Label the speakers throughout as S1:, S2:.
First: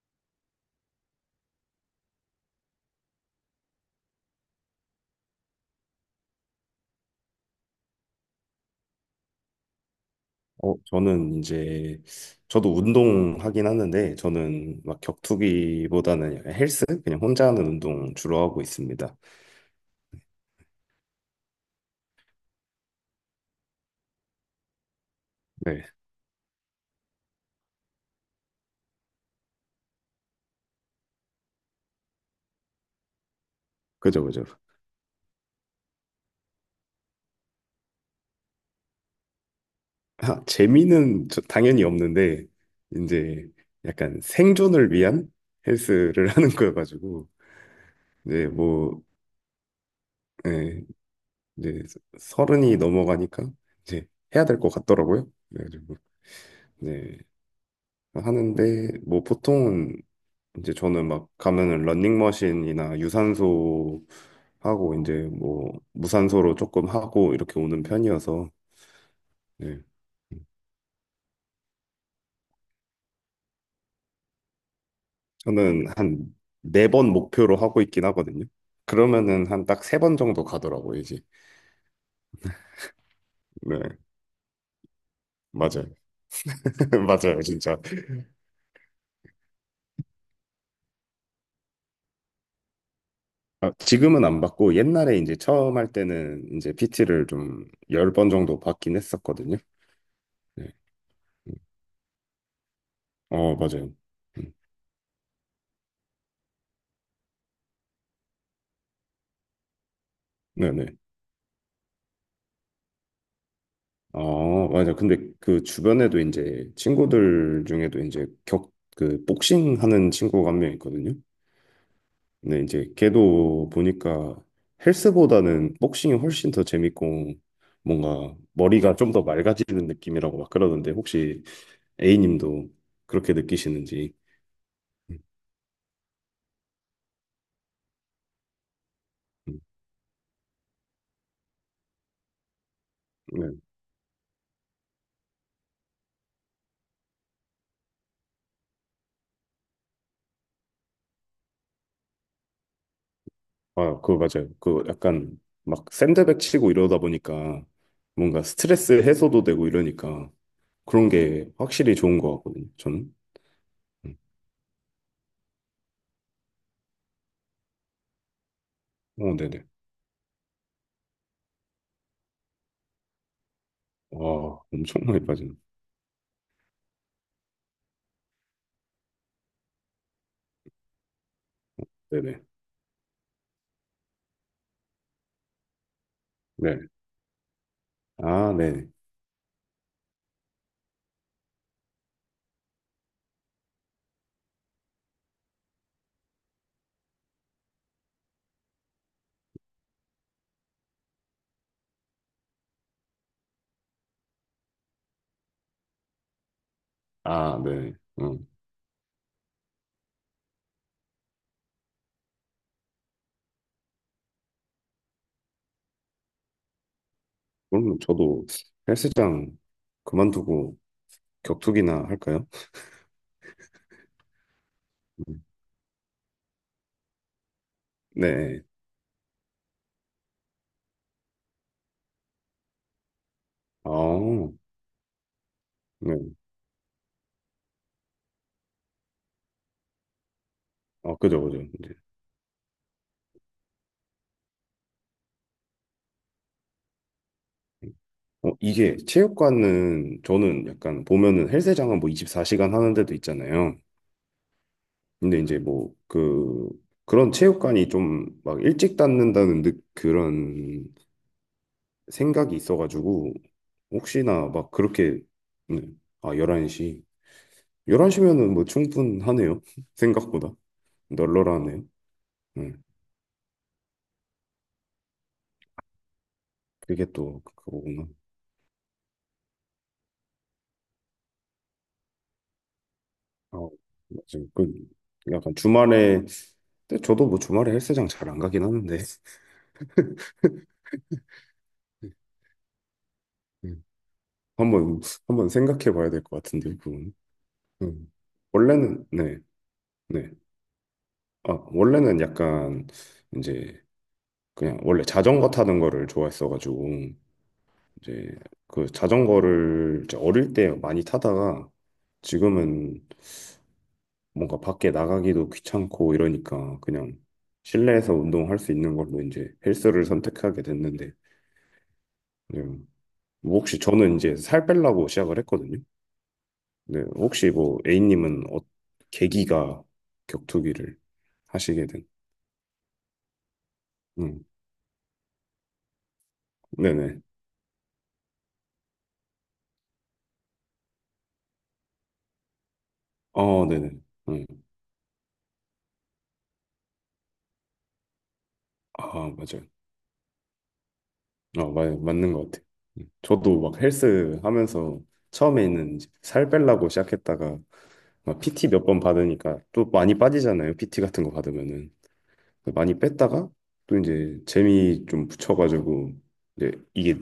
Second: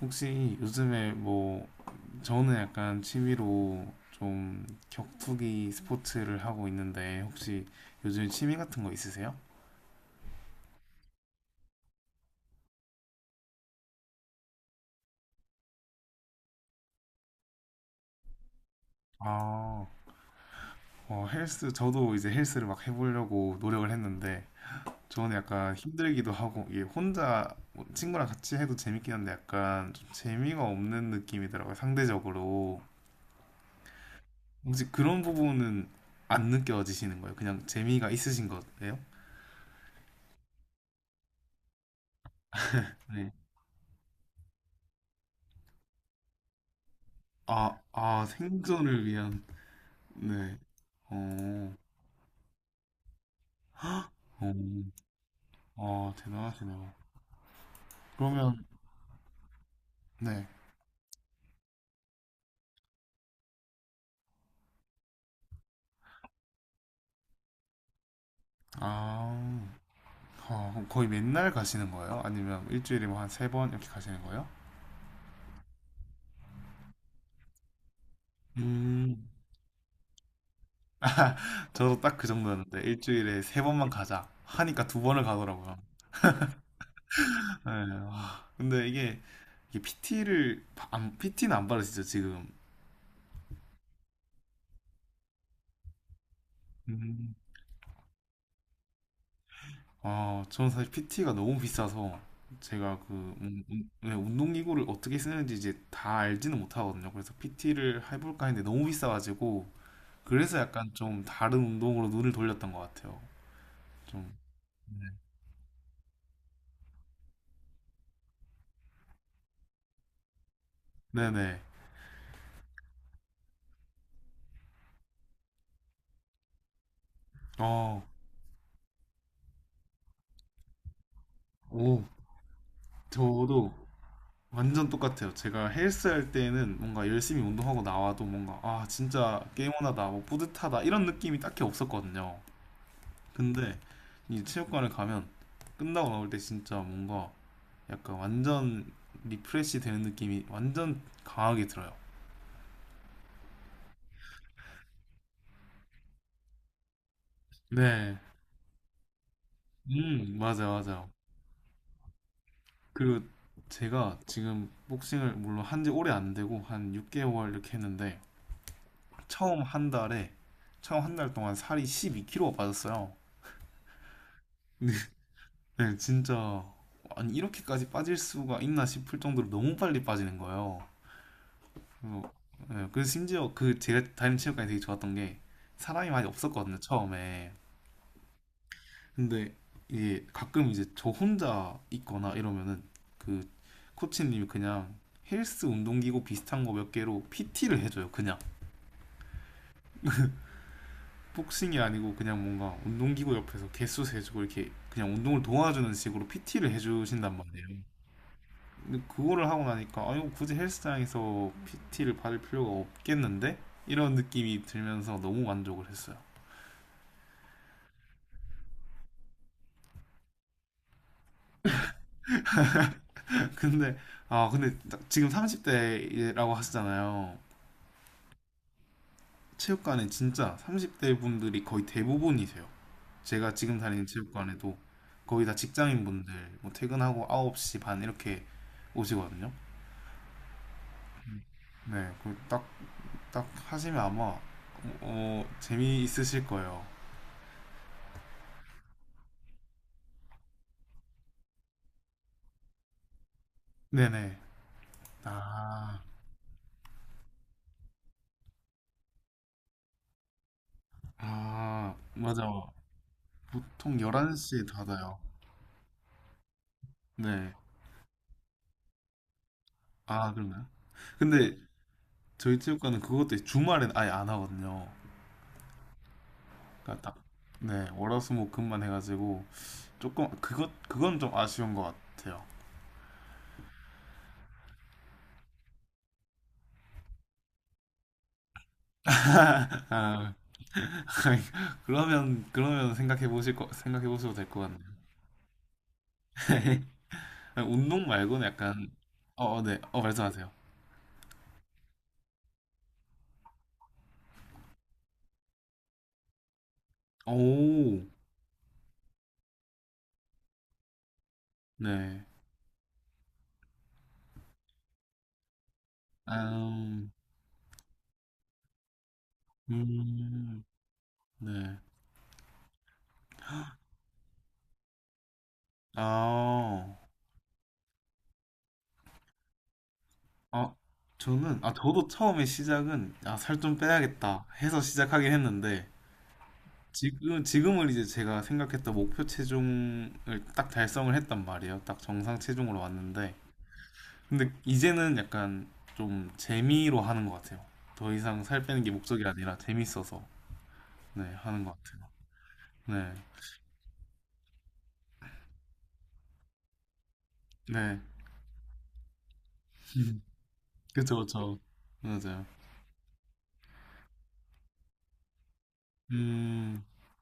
S1: 혹시 요즘에 뭐 저는 약간 취미로 좀 격투기 스포츠를 하고 있는데, 혹시 요즘 취미 같은 거 있으세요?
S2: 저는 이제 저도 운동하긴 하는데 저는 막 격투기보다는 헬스 그냥 혼자 하는 운동 주로 하고 있습니다.
S1: 아, 헬스, 저도 이제 헬스를 막 해보려고 노력을 했는데 저는 약간
S2: 네,
S1: 힘들기도 하고, 이게 혼자, 뭐, 친구랑 같이 해도 재밌긴 한데 약간 좀 재미가 없는 느낌이더라고요, 상대적으로.
S2: 그죠, 그죠.
S1: 혹시 그런 부분은 안 느껴지시는 거예요? 그냥 재미가 있으신 거예요?
S2: 아, 재미는 당연히 없는데
S1: 네.
S2: 이제 약간 생존을 위한 헬스를 하는 거여가지고
S1: 아, 아,
S2: 이제 뭐
S1: 생존을 위한. 네.
S2: 예,
S1: 어,
S2: 이제 서른이 넘어가니까 이제 해야
S1: 어,
S2: 될 것 같더라고요. 그래가지고
S1: 아, 대단하시네요.
S2: 네.
S1: 그러면,
S2: 하는데 뭐 보통은
S1: 네.
S2: 이제 저는 막 가면은 러닝머신이나 유산소 하고 이제 뭐 무산소로 조금 하고 이렇게 오는 편이어서.
S1: 아,
S2: 네.
S1: 그럼 거의 맨날 가시는 거예요? 아니면 일주일에 뭐 한 세 번 이렇게 가시는 거예요?
S2: 저는 한 네 번 목표로 하고 있긴 하거든요.
S1: 음.
S2: 그러면은 한 딱 세 번 정도 가더라고요, 이제.
S1: 저도 딱 그 정도였는데, 일주일에 세
S2: 네,
S1: 번만 가자 하니까 두 번을 가더라고요.
S2: 맞아요. 맞아요,
S1: 네,
S2: 진짜.
S1: 와. 근데 이게 PT를, 안, PT는 안 받으시죠, 지금?
S2: 아, 지금은 안 받고 옛날에 이제 처음 할 때는 이제 PT를 좀 열 번 정도 받긴 했었거든요.
S1: 아,
S2: 네.
S1: 저는 사실 PT가
S2: 음.
S1: 너무 비싸서, 제가 그
S2: 어, 맞아요.
S1: 네,
S2: 음,
S1: 운동기구를 어떻게 쓰는지 이제 다 알지는 못하거든요. 그래서 PT를 해볼까 했는데 너무 비싸가지고, 그래서 약간
S2: 네네.
S1: 좀 다른 운동으로 눈을 돌렸던 것 같아요. 좀.
S2: 어, 맞아. 근데 그 주변에도 이제 친구들 중에도 그 복싱 하는 친구가 한 명 있거든요.
S1: 네네.
S2: 근데 이제 걔도 보니까 헬스보다는 복싱이 훨씬 더 재밌고
S1: 어,
S2: 뭔가 머리가 좀 더 맑아지는 느낌이라고 막 그러던데 혹시
S1: 오,
S2: A님도 그렇게
S1: 저도
S2: 느끼시는지.
S1: 완전
S2: 음,
S1: 똑같아요. 제가 헬스 할 때는 뭔가 열심히 운동하고 나와도 뭔가, 아, 진짜
S2: 음.
S1: 게임원하다, 뭐 뿌듯하다, 이런 느낌이 딱히 없었거든요.
S2: 네.
S1: 근데 이 체육관을 가면 끝나고 나올 때 진짜 뭔가 약간 완전 리프레시 되는 느낌이 완전 강하게 들어요.
S2: 아, 그거 맞아요. 그 약간 막 샌드백 치고 이러다 보니까
S1: 네.
S2: 뭔가 스트레스 해소도 되고 이러니까
S1: 맞아, 맞아.
S2: 그런
S1: 요.
S2: 게 확실히 좋은 것 같거든요. 저는.
S1: 그리고 제가 지금 복싱을 물론 한지 오래 안 되고 한 6개월 이렇게 했는데,
S2: 오,
S1: 처음
S2: 네네.
S1: 한 달에 처음 한 달 동안 살이 12kg가 빠졌어요.
S2: 와,
S1: 네,
S2: 엄청 많이 빠지네.
S1: 네, 진짜, 아니 이렇게까지 빠질 수가 있나 싶을 정도로 너무 빨리 빠지는 거예요. 그래서,
S2: 네네.
S1: 네, 그래서 심지어 그 제가 다니는 체육관이 되게 좋았던 게 사람이 많이 없었거든요,
S2: 네.
S1: 처음에.
S2: 아, 네.
S1: 근데 이게 가끔 이제 저 혼자 있거나 이러면은, 그 코치님이 그냥 헬스 운동기구 비슷한 거 몇 개로 PT를 해줘요. 그냥 복싱이 아니고 그냥 뭔가 운동기구 옆에서 개수 세주고 이렇게 그냥 운동을 도와주는 식으로 PT를 해주신단
S2: 아,
S1: 말이에요.
S2: 네. 음.
S1: 근데 그거를 하고 나니까, 아, 이거 굳이 헬스장에서 PT를 받을 필요가 없겠는데? 이런 느낌이 들면서 너무 만족을 했어요.
S2: 그럼 저도 헬스장 그만두고 격투기나 할까요?
S1: 근데 근데 지금
S2: 음.
S1: 30대라고 하시잖아요.
S2: 네.
S1: 체육관에 진짜 30대 분들이 거의 대부분이세요. 제가 지금
S2: 아,
S1: 다니는 체육관에도 거의 다 직장인
S2: 네.
S1: 분들 뭐 퇴근하고 9시 반 이렇게 오시거든요.
S2: 아, 그죠, 그죠. 이제.
S1: 네, 그 딱 하시면 아마 재미있으실 거예요.
S2: 이게 체육관은 저는 약간 보면은 헬스장은 뭐 24시간 하는 데도 있잖아요.
S1: 네네.
S2: 근데 이제 뭐
S1: 아,
S2: 그런 체육관이 좀 막 일찍 닫는다는 그런
S1: 아,
S2: 생각이
S1: 맞아.
S2: 있어가지고
S1: 보통
S2: 혹시나
S1: 11시에
S2: 막
S1: 닫아요.
S2: 그렇게. 네. 아, 11시
S1: 네.
S2: 11시면은 뭐 충분하네요.
S1: 아,
S2: 생각보다
S1: 그러나요? 근데
S2: 널널하네요.
S1: 저희
S2: 네.
S1: 체육관은 그것도 주말엔 아예 안 하거든요.
S2: 그게
S1: 그러니까 딱,
S2: 또
S1: 네,
S2: 그거구나.
S1: 월화수목금만 해가지고 조금 그것 그건 좀 아쉬운 것 같아요.
S2: 아, 맞아요. 그 약간 주말에, 근데 저도 뭐 주말에 헬스장 잘 안 가긴 하는데.
S1: 아, 그러면 생각해 보실 거
S2: 네.
S1: 생각해 보셔도 될 것 같네요.
S2: 한번 한번 생각해 봐야 될 것 같은데 그건.
S1: 아니, 운동
S2: 음.
S1: 말고는 약간
S2: 원래는 네.
S1: 네.
S2: 네.
S1: 말씀하세요.
S2: 아, 원래는 약간 이제 그냥 원래 자전거 타는 거를 좋아했어가지고
S1: 오,
S2: 이제 그 자전거를 이제 어릴 때 많이 타다가
S1: 네.
S2: 지금은 뭔가 밖에 나가기도 귀찮고 이러니까
S1: 아,
S2: 그냥 실내에서 운동할 수 있는 걸로 이제 헬스를 선택하게
S1: 음,
S2: 됐는데
S1: 네.
S2: 그냥 뭐. 혹시 저는 이제 살 빼려고 시작을 했거든요.
S1: 아,
S2: 근데 혹시 뭐 A님은 계기가
S1: 아,
S2: 격투기를 하시게 된?
S1: 저도 처음에 시작은, 아, 살 좀
S2: 음,
S1: 빼야겠다 해서 시작하긴 했는데,
S2: 네네.
S1: 지금은 이제 제가 생각했던 목표 체중을 딱 달성을 했단 말이에요. 딱 정상 체중으로 왔는데,
S2: 어, 네네. 음,
S1: 근데 이제는 약간 좀 재미로 하는 것 같아요. 더 이상 살 빼는 게 목적이
S2: 아,
S1: 아니라
S2: 맞아요.
S1: 재밌어서. 네, 하는
S2: 어,
S1: 것
S2: 맞,
S1: 같아요.
S2: 맞는 것 같아요. 음.
S1: 네,
S2: 저도 막 헬스 하면서 처음에는 이제 살 빼려고 시작했다가
S1: 네,
S2: 막 PT 몇 번 받으니까 또 많이 빠지잖아요. PT
S1: 그쵸,
S2: 같은 거
S1: 그쵸,
S2: 받으면은
S1: 맞아요.
S2: 많이 뺐다가 또 이제 재미 좀 붙여가지고 이제
S1: 음,
S2: 이게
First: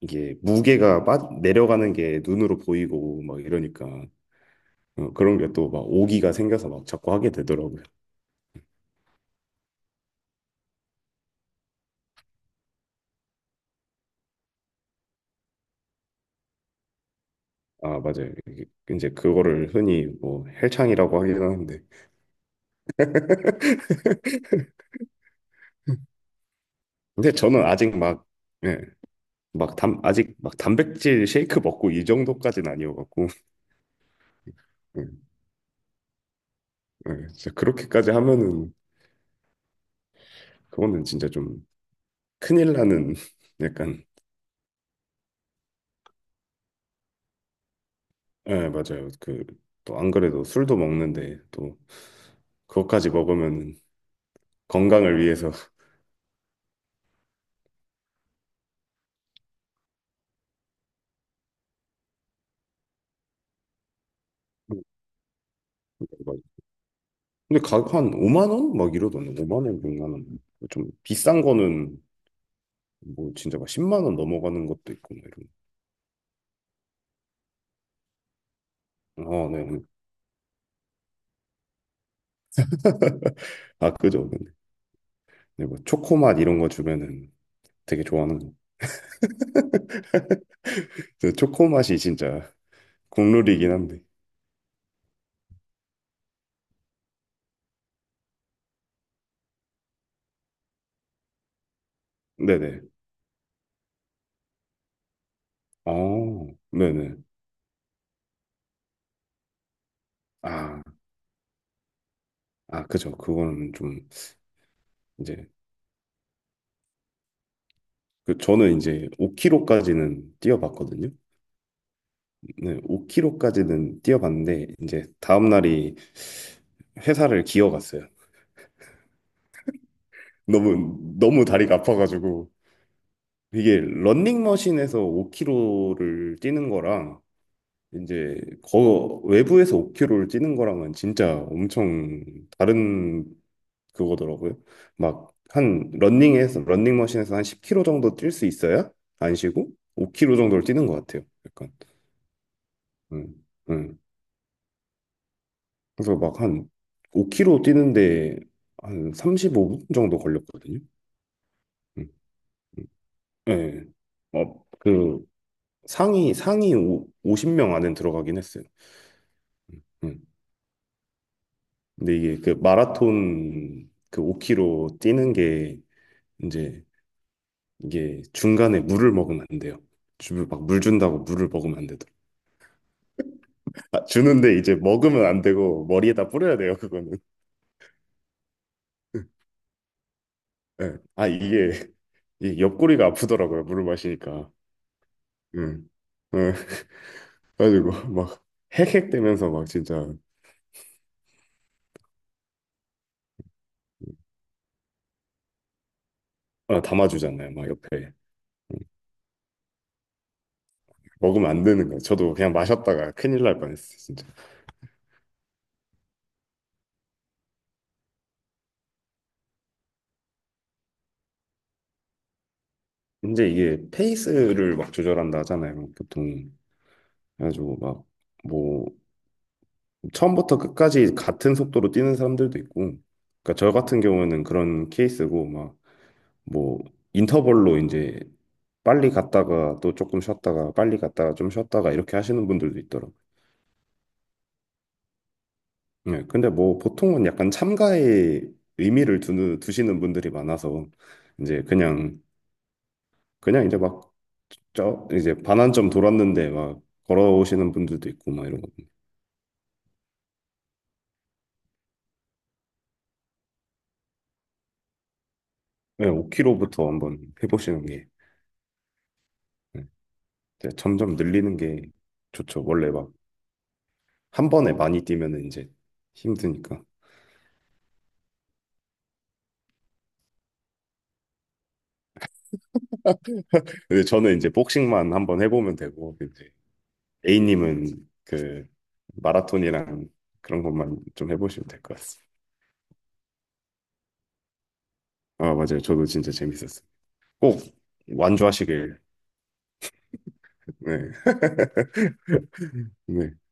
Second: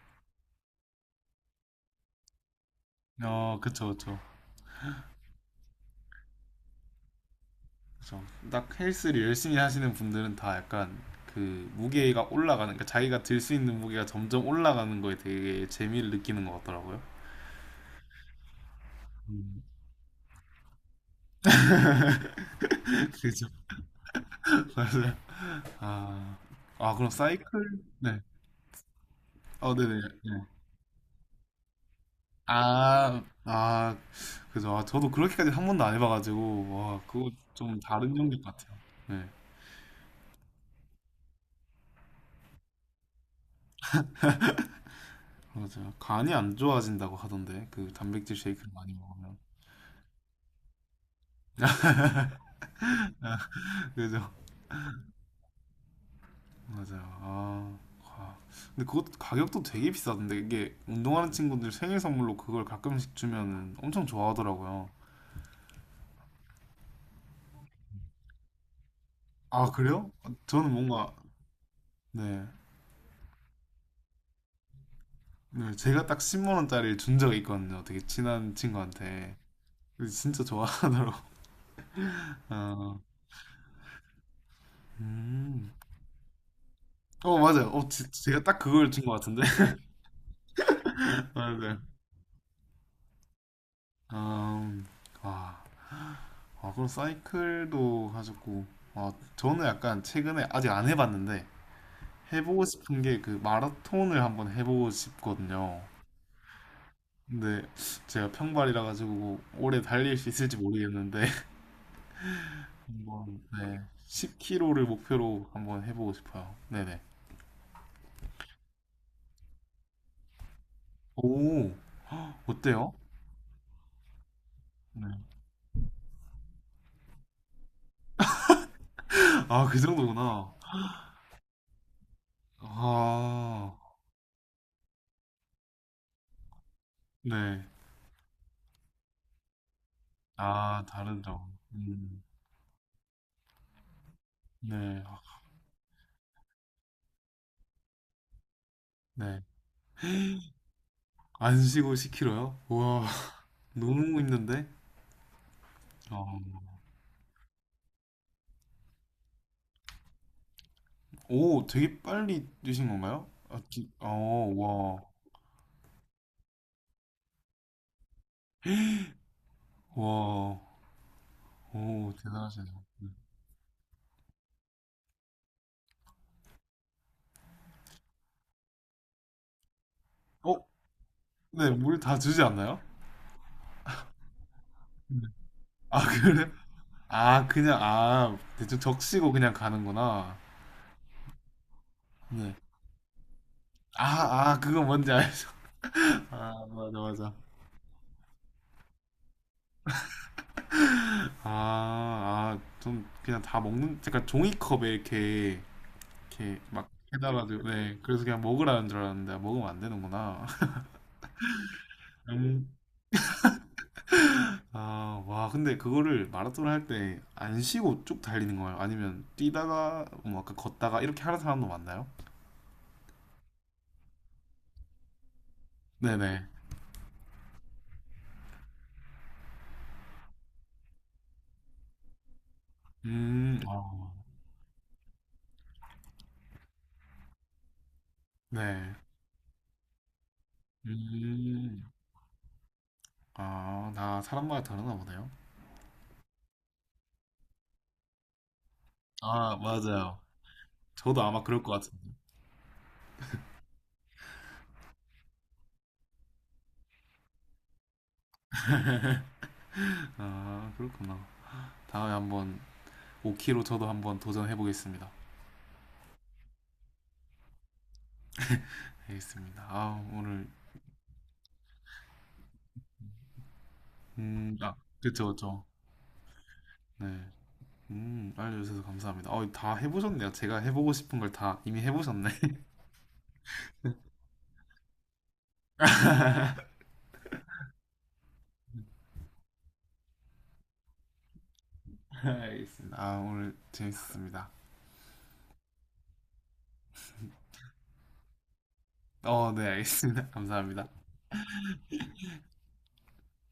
S2: 이게 무게가 내려가는 게 눈으로 보이고 막
S1: 어,
S2: 이러니까
S1: 그쵸, 그쵸,
S2: 어, 그런 게 또 막 오기가 생겨서 막 자꾸 하게 되더라고요.
S1: 그쵸. 딱 헬스를 열심히 하시는 분들은 다 약간 그 무게가 올라가는, 그러니까 자기가 들 수 있는 무게가 점점 올라가는 거에 되게 재미를 느끼는 것 같더라고요.
S2: 아, 맞아요. 이게 이제
S1: 음,
S2: 그거를 흔히 뭐 헬창이라고 하긴 하는데
S1: 그죠, 맞아요. 아, 아, 그럼
S2: 근데 저는
S1: 사이클?
S2: 아직
S1: 네,
S2: 막 예,
S1: 어,
S2: 막
S1: 네네,
S2: 아직
S1: 네.
S2: 막 단백질 쉐이크 먹고 이 정도까지는
S1: 아,
S2: 아니어갖고.
S1: 아, 그죠. 아,
S2: 예,
S1: 저도 그렇게까지 한 번도 안 해봐가지고, 와,
S2: 예,
S1: 그거
S2: 진짜
S1: 좀
S2: 그렇게까지
S1: 다른 영역
S2: 하면은
S1: 같아요. 네,
S2: 그거는 진짜 좀 큰일 나는 약간.
S1: 맞아요. 간이 안 좋아진다고 하던데 그 단백질
S2: 예,
S1: 쉐이크를 많이
S2: 맞아요.
S1: 먹으면.
S2: 그, 또 안 그래도 술도 먹는데 또 그것까지 먹으면은
S1: 그죠?
S2: 건강을 위해서.
S1: 맞아요. 아, 와. 근데 그것도 가격도 되게 비싸던데, 이게 운동하는 친구들 생일 선물로 그걸 가끔씩 주면 엄청 좋아하더라고요.
S2: 근데 가격 한 5만 원? 막 이러던데 5만
S1: 아,
S2: 원,
S1: 그래요?
S2: 6만 원.
S1: 저는
S2: 좀
S1: 뭔가,
S2: 비싼 거는
S1: 네,
S2: 뭐 진짜 막 10만 원 넘어가는 것도 있고 막 이런.
S1: 네, 제가 딱 10만 원짜리를 준 적이 있거든요. 되게 친한 친구한테.
S2: 아, 네. 네.
S1: 근데 진짜 좋아하더라고. 아,
S2: 아, 그죠. 근데
S1: 음.
S2: 뭐 초코맛 이런 거 주면은
S1: 어, 맞아요. 어,
S2: 되게
S1: 제,
S2: 좋아하는
S1: 제가
S2: 거.
S1: 딱 그걸 친 것 같은데.
S2: 그 초코
S1: 맞아요.
S2: 맛이 진짜 국룰이긴 한데.
S1: 음, 아, 아, 그럼 사이클도 하셨고, 아, 저는 약간 최근에 아직 안 해봤는데, 해보고
S2: 네네.
S1: 싶은 게 그 마라톤을 한번 해보고 싶거든요.
S2: 아, 네네.
S1: 근데 제가 평발이라 가지고 뭐 오래 달릴 수 있을지
S2: 아,
S1: 모르겠는데,
S2: 아, 그죠.
S1: 한번,
S2: 그거는
S1: 네,
S2: 좀.
S1: 10km를
S2: 이제
S1: 목표로 한번 해보고 싶어요. 네네.
S2: 그 저는 이제 5km까지는 뛰어봤거든요.
S1: 오,
S2: 네,
S1: 어때요?
S2: 5km까지는 뛰어봤는데 이제
S1: 네.
S2: 다음 날이 회사를 기어갔어요.
S1: 아, 그 정도구나.
S2: 너무 너무 다리가 아파가지고.
S1: 아,
S2: 이게 런닝머신에서 5km를 뛰는 거랑
S1: 네.
S2: 이제 거 외부에서 5km를 뛰는
S1: 아,
S2: 거랑은
S1: 다른
S2: 진짜
S1: 점.
S2: 엄청 다른 그거더라고요.
S1: 네, 아,
S2: 막 한 러닝에서 러닝머신에서 한 10km 정도 뛸 수 있어야 안
S1: 네.
S2: 쉬고 5km 정도를 뛰는 것 같아요.
S1: 안
S2: 약간.
S1: 쉬고 10kg요? 우와,
S2: 음, 음.
S1: 너무 있는데?
S2: 그래서
S1: 어,
S2: 막 한 5km 뛰는데 한 35분 정도 걸렸거든요.
S1: 오, 되게
S2: 음,
S1: 빨리
S2: 음.
S1: 뛰신 건가요? 아,
S2: 예.
S1: 어,
S2: 어,
S1: 와,
S2: 그 상위 50명 안에 들어가긴 했어요. 음, 음.
S1: 와, 오,
S2: 근데 이게 그
S1: 대단하시네요. 네.
S2: 마라톤 그 5km 뛰는 게 이제 이게 중간에 물을 먹으면 안 돼요. 주부
S1: 어,
S2: 막물 준다고 물을
S1: 네,
S2: 먹으면 안
S1: 물
S2: 되더라고.
S1: 다 주지 않나요?
S2: 아, 주는데 이제
S1: 네.
S2: 먹으면 안 되고
S1: 아,
S2: 머리에다
S1: 그래?
S2: 뿌려야 돼요, 그거는.
S1: 아, 그냥, 아, 대충 적시고 그냥 가는구나.
S2: 예. 아, 이게
S1: 네.
S2: 이 옆구리가 아프더라고요, 물을
S1: 아,
S2: 마시니까.
S1: 아, 그거 뭔지 알죠?
S2: 응. 응.
S1: 아, 맞아, 맞아.
S2: 그래가지고 막 헥헥대면서 막 진짜.
S1: 아, 아, 좀 그냥 다 먹는, 약간 종이컵에 이렇게 막 해달라
S2: 담아주잖아요,
S1: 도
S2: 막
S1: 네,
S2: 옆에.
S1: 그래서 그냥 먹으라는 줄 알았는데 아, 먹으면 안 되는구나.
S2: 먹으면 안 되는 거예요. 저도 그냥 마셨다가 큰일 날 뻔했어요, 진짜.
S1: 음아와, 근데 그거를 마라톤 할 때 안 쉬고 쭉 달리는 거예요? 아니면 뛰다가 뭐 아까 걷다가 이렇게 하는 사람도 많나요?
S2: 이제 이게 페이스를 막 조절한다 하잖아요,
S1: 네네.
S2: 보통. 그래가지고 막뭐 처음부터 끝까지 같은 속도로 뛰는 사람들도 있고, 그러니까 저 같은 경우에는 그런 케이스고, 막, 뭐, 인터벌로 이제 빨리 갔다가 또 조금 쉬었다가 빨리 갔다가 좀
S1: 음아네음아나
S2: 쉬었다가 이렇게 하시는 분들도 있더라고요.
S1: 사람마다 다르나 보네요.
S2: 네, 근데 뭐 보통은 약간 참가에 의미를
S1: 아,
S2: 두시는
S1: 맞아요.
S2: 분들이 많아서,
S1: 저도 아마 그럴
S2: 이제
S1: 것 같은데.
S2: 그냥, 이제 막, 저, 이제 반환점 돌았는데 막 걸어오시는 분들도 있고, 막 이러고.
S1: 아, 그렇구나. 다음에 한번 5km 저도 한번 도전해 보겠습니다.
S2: 네, 5km부터 한번 해보시는 게.
S1: 알겠습니다.
S2: 네.
S1: 아, 오늘.
S2: 이제 점점 늘리는 게 좋죠. 원래 막 한 번에
S1: 음아.
S2: 많이
S1: 그쵸,
S2: 뛰면은
S1: 그쵸.
S2: 이제 힘드니까.
S1: 네. 알려주셔서 감사합니다. 다 해보셨네요. 제가 해보고 싶은 걸 다 이미 해보셨네.
S2: 근데 저는 이제 복싱만 한번 해보면 되고 이제 A님은 그 마라톤이랑 그런 것만 좀 해보시면 될 것 같습니다.
S1: 알겠습니다. 아, 오늘 재밌었습니다.
S2: 아, 맞아요. 저도 진짜 재밌었어요. 꼭 완주하시길.
S1: 네, 알겠습니다. 감사합니다.
S2: 네. 네.